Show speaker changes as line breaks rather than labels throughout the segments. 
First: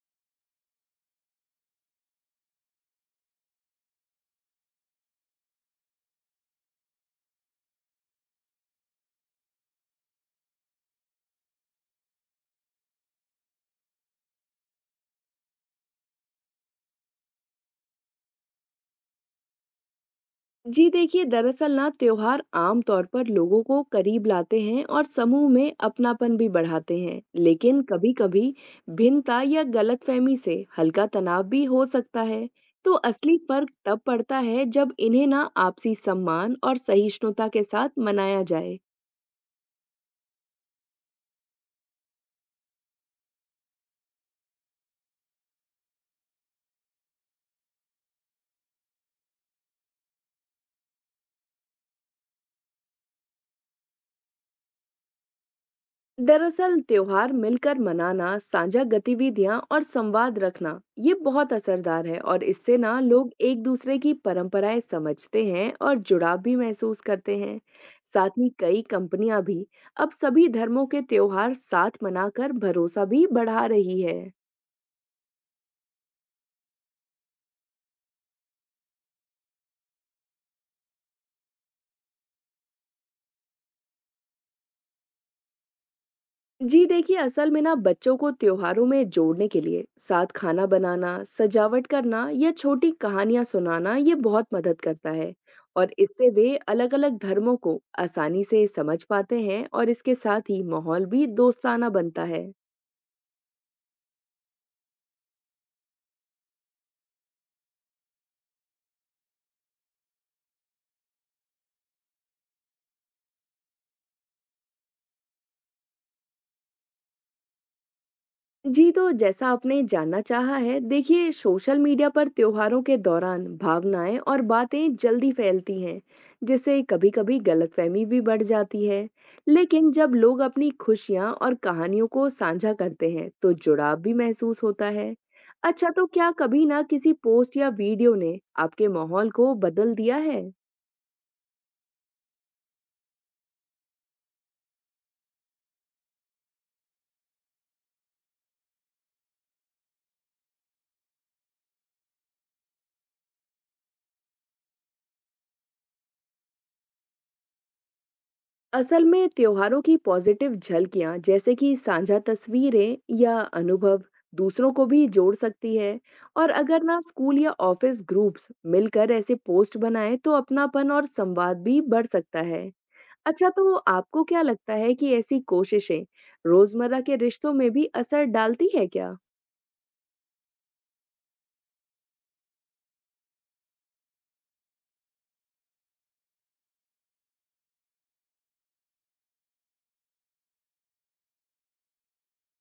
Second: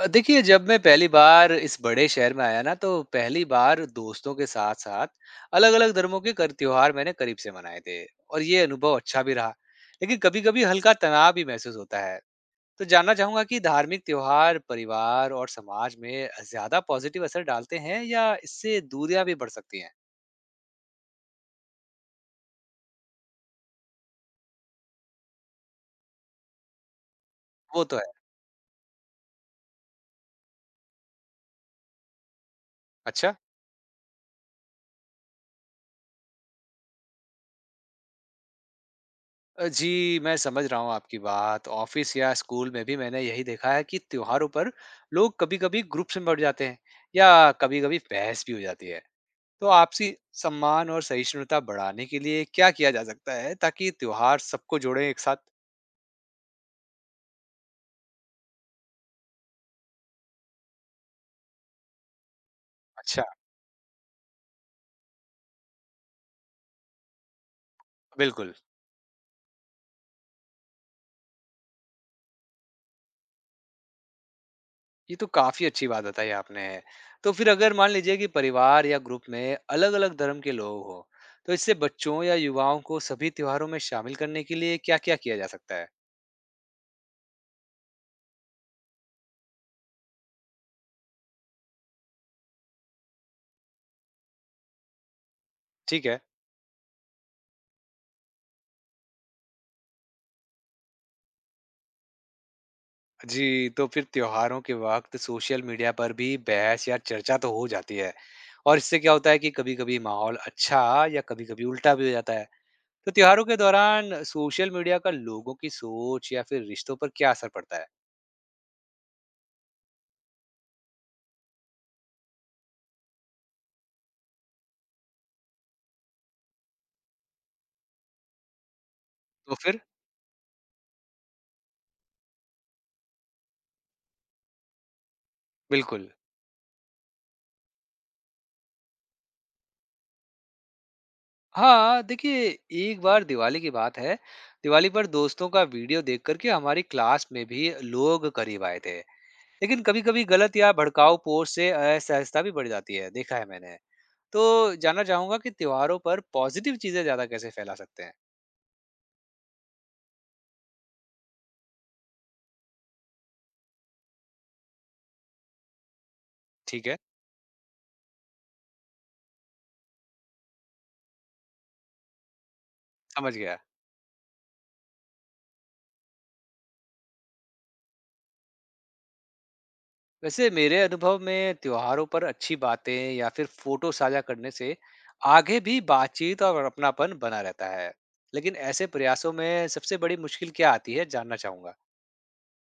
देखिए जब मैं पहली बार इस बड़े शहर में आया ना तो पहली बार दोस्तों के साथ साथ अलग अलग धर्मों के कर त्योहार मैंने करीब से मनाए थे और ये अनुभव अच्छा भी रहा लेकिन कभी कभी हल्का तनाव भी महसूस होता है। तो जानना चाहूंगा कि धार्मिक त्योहार परिवार और समाज में ज्यादा पॉजिटिव असर डालते हैं या इससे दूरियां भी बढ़ सकती हैं।
जी देखिए, दरअसल ना त्योहार आम तौर पर लोगों को करीब लाते हैं और समूह में अपनापन भी बढ़ाते हैं, लेकिन
वो तो है।
कभी-कभी भिन्नता या गलतफहमी से हल्का तनाव भी हो सकता है। तो
अच्छा।
असली फर्क तब पड़ता है जब इन्हें ना आपसी सम्मान और सहिष्णुता के साथ मनाया जाए।
जी, मैं समझ रहा हूँ आपकी बात। ऑफ़िस या स्कूल में भी मैंने यही देखा है कि त्योहारों पर लोग कभी-कभी ग्रुप्स में बँट जाते हैं या कभी-कभी बहस भी हो जाती है। तो आपसी सम्मान और सहिष्णुता बढ़ाने के लिए क्या किया जा सकता है ताकि त्योहार सबको जोड़े एक साथ?
दरअसल त्योहार मिलकर मनाना, साझा गतिविधियां और संवाद रखना ये बहुत असरदार है, और इससे ना
अच्छा।
लोग एक दूसरे की परंपराएं समझते हैं और जुड़ाव भी महसूस करते हैं। साथ ही
बिल्कुल,
कई कंपनियां भी अब सभी धर्मों के त्योहार साथ मनाकर भरोसा भी बढ़ा रही है।
ये तो काफ़ी अच्छी बात बताई आपने। तो फिर अगर मान लीजिए कि परिवार या ग्रुप में अलग-अलग धर्म के लोग हों, तो इससे बच्चों या युवाओं को सभी त्योहारों में शामिल करने के लिए क्या-क्या किया जा सकता है?
जी देखिए, असल में ना बच्चों को त्योहारों में जोड़ने के लिए साथ खाना बनाना, सजावट करना या छोटी कहानियां सुनाना ये बहुत मदद करता है। और
ठीक है।
इससे वे अलग अलग धर्मों को आसानी से समझ पाते हैं, और इसके साथ ही माहौल भी दोस्ताना बनता है।
जी, तो फिर त्योहारों के वक़्त सोशल मीडिया पर भी बहस या चर्चा तो हो जाती है और इससे क्या होता है कि कभी-कभी माहौल अच्छा या कभी-कभी उल्टा भी हो जाता है। तो त्योहारों के दौरान सोशल मीडिया का लोगों की सोच या फिर रिश्तों पर क्या असर पड़ता है?
जी, तो जैसा आपने जानना चाहा है, देखिए सोशल मीडिया पर त्योहारों के दौरान भावनाएं और बातें जल्दी फैलती हैं, जिससे कभी-कभी गलतफहमी भी बढ़ जाती है।
तो फिर
लेकिन जब लोग अपनी खुशियां और कहानियों को साझा करते हैं, तो जुड़ाव भी महसूस होता है। अच्छा, तो
बिल्कुल।
क्या कभी ना किसी पोस्ट या वीडियो ने आपके माहौल को बदल दिया है?
हाँ, देखिए एक बार दिवाली की बात है। दिवाली पर दोस्तों का वीडियो देख कर के हमारी क्लास में भी लोग करीब आए थे। लेकिन कभी-कभी गलत या भड़काऊ पोस्ट से असहजता भी बढ़ जाती है, देखा है मैंने। तो जानना चाहूँगा कि त्योहारों पर पॉज़िटिव चीज़ें ज़्यादा कैसे फैला सकते हैं?
असल में त्योहारों की पॉजिटिव झलकियां जैसे कि साझा तस्वीरें या अनुभव दूसरों को भी जोड़ सकती है। और अगर
ठीक है,
ना स्कूल या ऑफिस ग्रुप्स मिलकर ऐसे पोस्ट बनाएं तो अपनापन और संवाद भी बढ़ सकता है।
समझ
अच्छा,
गया।
तो आपको क्या लगता है कि ऐसी कोशिशें रोजमर्रा के रिश्तों में भी असर डालती है क्या?
वैसे मेरे अनुभव में त्योहारों पर अच्छी बातें या फिर फ़ोटो साझा करने से आगे भी बातचीत और अपनापन बना रहता है। लेकिन ऐसे प्रयासों में सबसे बड़ी मुश्किल क्या आती है, जानना चाहूँगा।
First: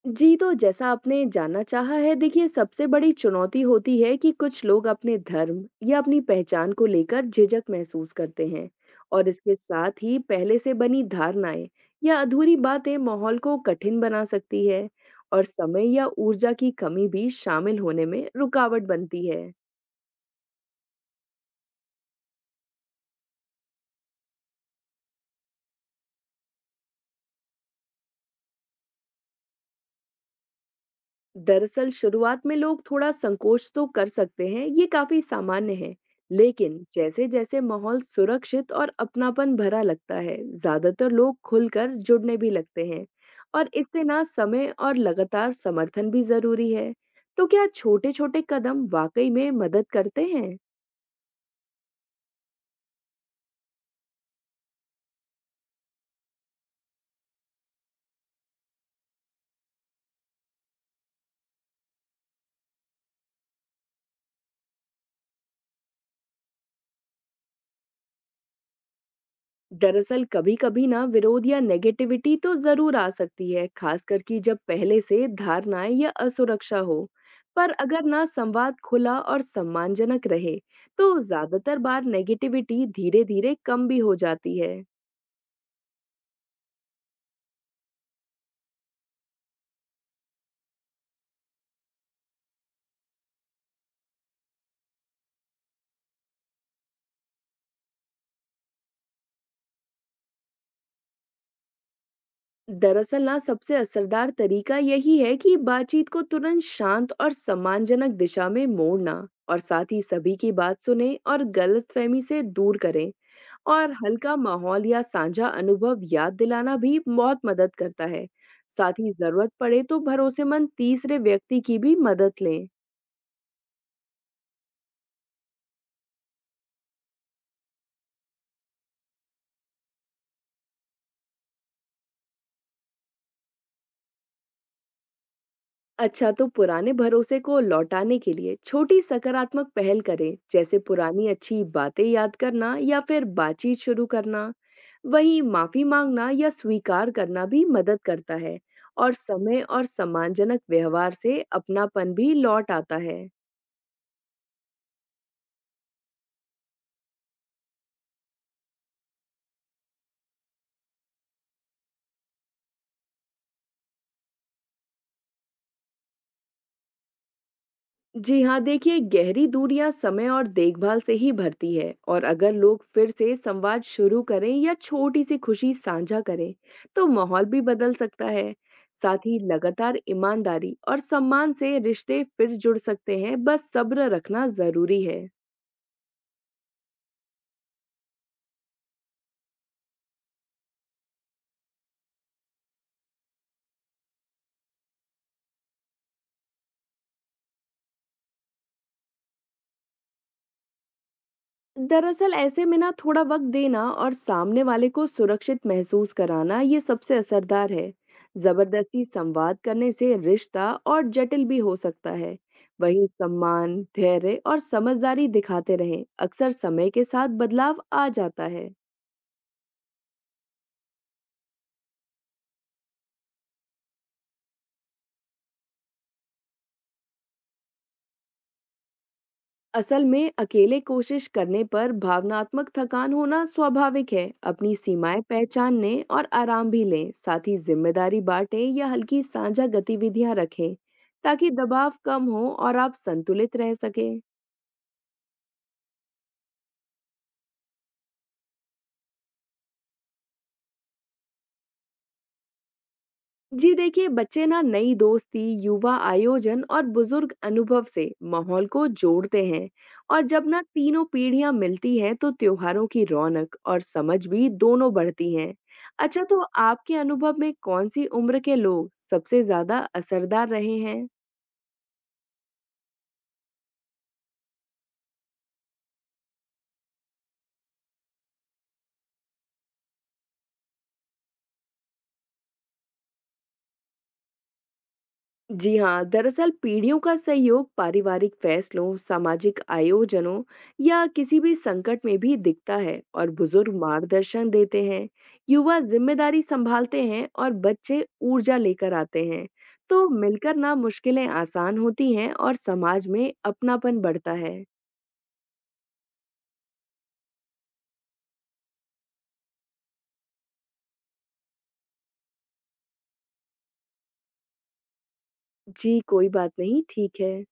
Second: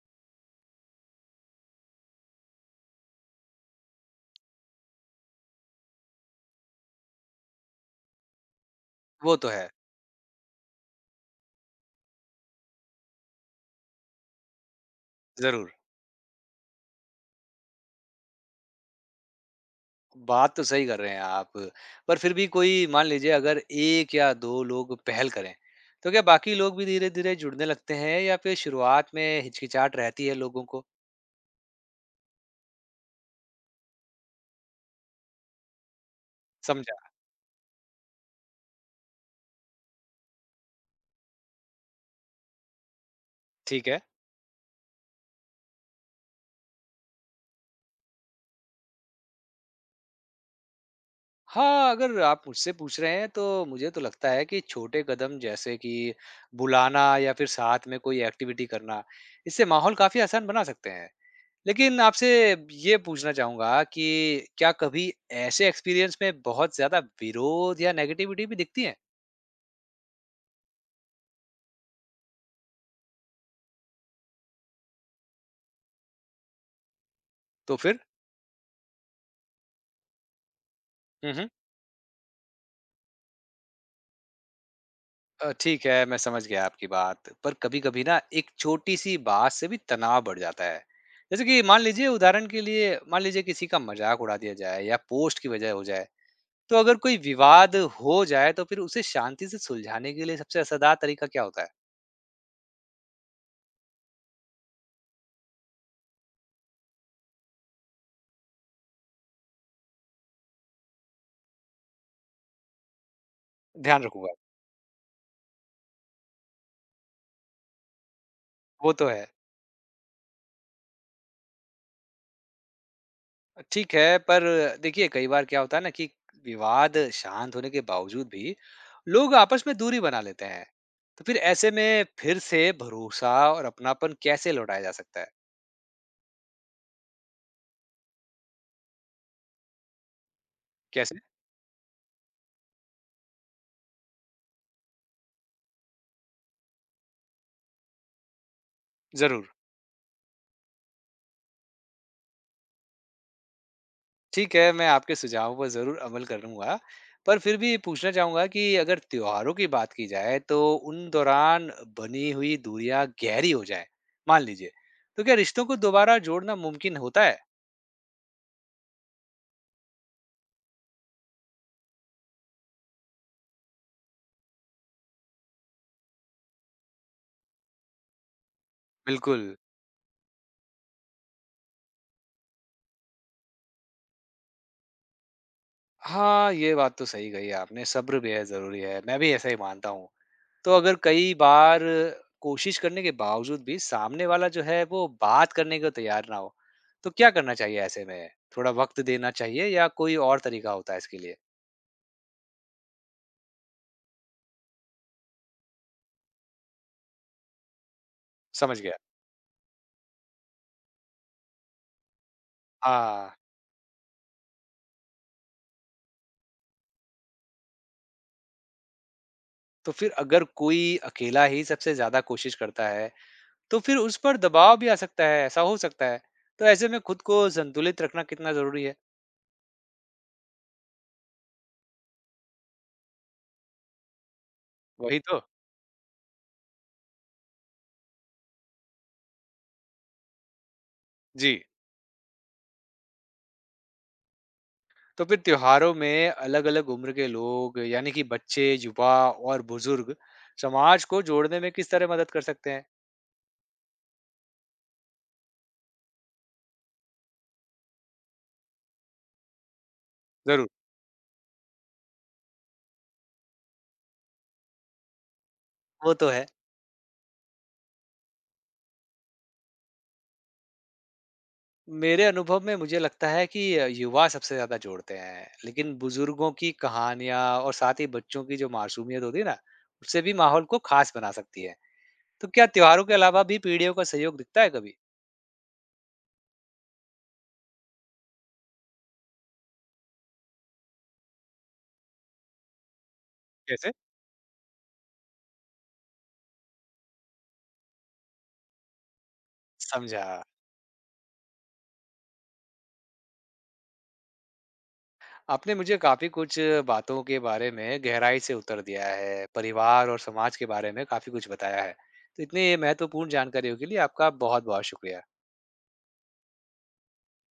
जी, तो जैसा आपने जानना चाहा है, देखिए सबसे बड़ी चुनौती होती है कि कुछ लोग अपने धर्म या अपनी पहचान को लेकर झिझक महसूस करते हैं, और
वो तो
इसके
है,
साथ ही पहले से बनी धारणाएं या अधूरी बातें माहौल को कठिन बना सकती है, और
ज़रूर।
समय या ऊर्जा की कमी भी शामिल होने में रुकावट बनती है।
बात तो सही कर रहे हैं आप, पर फिर भी कोई मान लीजिए अगर 1 या 2 लोग पहल करें, तो क्या बाकी लोग भी धीरे-धीरे जुड़ने लगते हैं या फिर शुरुआत में हिचकिचाहट रहती है लोगों को?
दरअसल शुरुआत में लोग थोड़ा संकोच तो कर सकते हैं, ये काफी सामान्य है। लेकिन
समझा।
जैसे जैसे माहौल सुरक्षित और अपनापन भरा लगता है, ज्यादातर लोग खुलकर जुड़ने भी लगते हैं। और
ठीक है।
इससे ना समय और लगातार समर्थन भी जरूरी है। तो क्या छोटे छोटे कदम वाकई में मदद करते हैं?
हाँ, अगर आप मुझसे पूछ रहे हैं तो मुझे तो लगता है कि छोटे कदम जैसे कि बुलाना या फिर साथ में कोई एक्टिविटी करना, इससे माहौल काफ़ी आसान बना सकते हैं। लेकिन आपसे ये पूछना चाहूँगा कि क्या कभी ऐसे एक्सपीरियंस में बहुत ज़्यादा विरोध या नेगेटिविटी भी दिखती है?
दरअसल कभी-कभी ना विरोध या नेगेटिविटी तो जरूर आ सकती है, खासकर कि जब पहले से धारणाएं या असुरक्षा हो। पर
तो फिर?
अगर ना संवाद खुला और सम्मानजनक रहे, तो
हुँ, हुँ।
ज्यादातर बार नेगेटिविटी धीरे-धीरे कम भी हो जाती है।
ठीक है, मैं समझ गया आपकी बात। पर कभी-कभी ना एक छोटी-सी बात से भी तनाव बढ़ जाता है। जैसे कि मान लीजिए उदाहरण के लिए मान लीजिए किसी का मज़ाक उड़ा दिया जाए या पोस्ट की वजह हो जाए। तो अगर कोई विवाद हो जाए तो फिर उसे शांति से सुलझाने के लिए सबसे असरदार तरीका क्या होता है?
दरअसल ना सबसे असरदार तरीका यही है कि बातचीत को तुरंत शांत और सम्मानजनक दिशा में मोड़ना, और साथ ही सभी की बात सुने और गलतफहमी से दूर करें। और
ध्यान रखूंगा।
हल्का माहौल या साझा अनुभव याद दिलाना भी बहुत मदद करता है।
वो
साथ
तो
ही
है।
जरूरत पड़े तो भरोसेमंद तीसरे व्यक्ति की भी मदद लें।
ठीक है, पर देखिए कई बार क्या होता है ना कि विवाद शांत होने के बावजूद भी लोग आपस में दूरी बना लेते हैं। तो फिर ऐसे में फिर से भरोसा और अपनापन कैसे लौटाया जा सकता है?
अच्छा, तो पुराने भरोसे को लौटाने के लिए छोटी सकारात्मक पहल करें, जैसे
कैसे?
पुरानी अच्छी बातें याद करना या फिर बातचीत शुरू करना। वहीं माफी मांगना या स्वीकार करना भी मदद करता है। और
ज़रूर।
समय और सम्मानजनक व्यवहार से अपनापन भी लौट आता है।
ठीक है, मैं आपके सुझावों पर ज़रूर अमल करूँगा। पर फिर भी पूछना चाहूँगा कि अगर त्योहारों की बात की जाए तो उन दौरान बनी हुई दूरियाँ गहरी हो जाएँ, मान लीजिए, तो क्या रिश्तों को दोबारा जोड़ना मुमकिन होता है?
जी हाँ, देखिए गहरी दूरियां समय और देखभाल से ही भरती है। और अगर लोग फिर से संवाद शुरू करें या छोटी सी खुशी साझा करें, तो माहौल भी बदल सकता है। साथ ही
बिल्कुल।
लगातार ईमानदारी और सम्मान से रिश्ते फिर जुड़ सकते हैं, बस सब्र रखना जरूरी है।
हाँ, ये बात तो सही कही आपने, सब्र बेहद ज़रूरी है, मैं भी ऐसा ही मानता हूँ। तो अगर कई बार कोशिश करने के बावजूद भी सामने वाला जो है वो बात करने को तैयार ना हो, तो क्या करना चाहिए ऐसे में? थोड़ा वक़्त देना चाहिए या कोई और तरीका होता है इसके लिए?
दरअसल ऐसे में ना थोड़ा वक्त देना और सामने वाले को सुरक्षित महसूस कराना ये सबसे असरदार है।
समझ गया।
जबरदस्ती संवाद करने से रिश्ता और जटिल भी हो सकता है। वहीं
हाँ,
सम्मान, धैर्य और समझदारी दिखाते रहें, अक्सर समय के साथ बदलाव आ जाता है।
तो फिर अगर कोई अकेला ही सबसे ज़्यादा कोशिश करता है, तो फिर उस पर दबाव भी आ सकता है, ऐसा हो सकता है। तो ऐसे में खुद को संतुलित रखना कितना ज़रूरी है?
असल में अकेले कोशिश करने पर भावनात्मक थकान होना स्वाभाविक है। अपनी
वही
सीमाएं
तो।
पहचानने और आराम भी लें, साथ ही जिम्मेदारी बांटें या हल्की साझा गतिविधियां रखें, ताकि
जी,
दबाव कम हो और आप संतुलित रह सकें।
तो फिर त्योहारों में अलग-अलग उम्र के लोग यानी कि बच्चे, युवा और बुज़ुर्ग समाज को जोड़ने में किस तरह मदद कर सकते हैं?
जी देखिए, बच्चे ना नई दोस्ती, युवा आयोजन और बुजुर्ग अनुभव से माहौल को जोड़ते हैं। और जब ना
ज़रूर।
तीनों पीढ़ियां मिलती हैं तो त्योहारों की रौनक और समझ भी दोनों बढ़ती हैं।
वो
अच्छा,
तो
तो
है।
आपके अनुभव में कौन सी उम्र के लोग सबसे ज्यादा असरदार रहे हैं?
मेरे अनुभव में मुझे लगता है कि युवा सबसे ज्यादा जोड़ते हैं लेकिन बुजुर्गों की कहानियां और साथ ही बच्चों की जो मासूमियत होती है ना उससे भी माहौल को खास बना सकती है। तो क्या त्योहारों के अलावा भी पीढ़ियों का सहयोग दिखता है कभी?
जी हाँ, दरअसल पीढ़ियों का सहयोग पारिवारिक फैसलों, सामाजिक आयोजनों या किसी भी संकट में भी दिखता है। और बुजुर्ग
कैसे?
मार्गदर्शन देते हैं, युवा जिम्मेदारी संभालते हैं और बच्चे ऊर्जा लेकर आते हैं। तो
समझा।
मिलकर ना मुश्किलें आसान होती हैं और समाज में अपनापन बढ़ता है।
आपने मुझे काफी कुछ बातों के बारे में गहराई से उत्तर दिया है, परिवार और समाज के बारे में काफी कुछ बताया है। तो इतनी महत्वपूर्ण जानकारियों के लिए आपका बहुत बहुत शुक्रिया।
जी, कोई बात नहीं, ठीक है।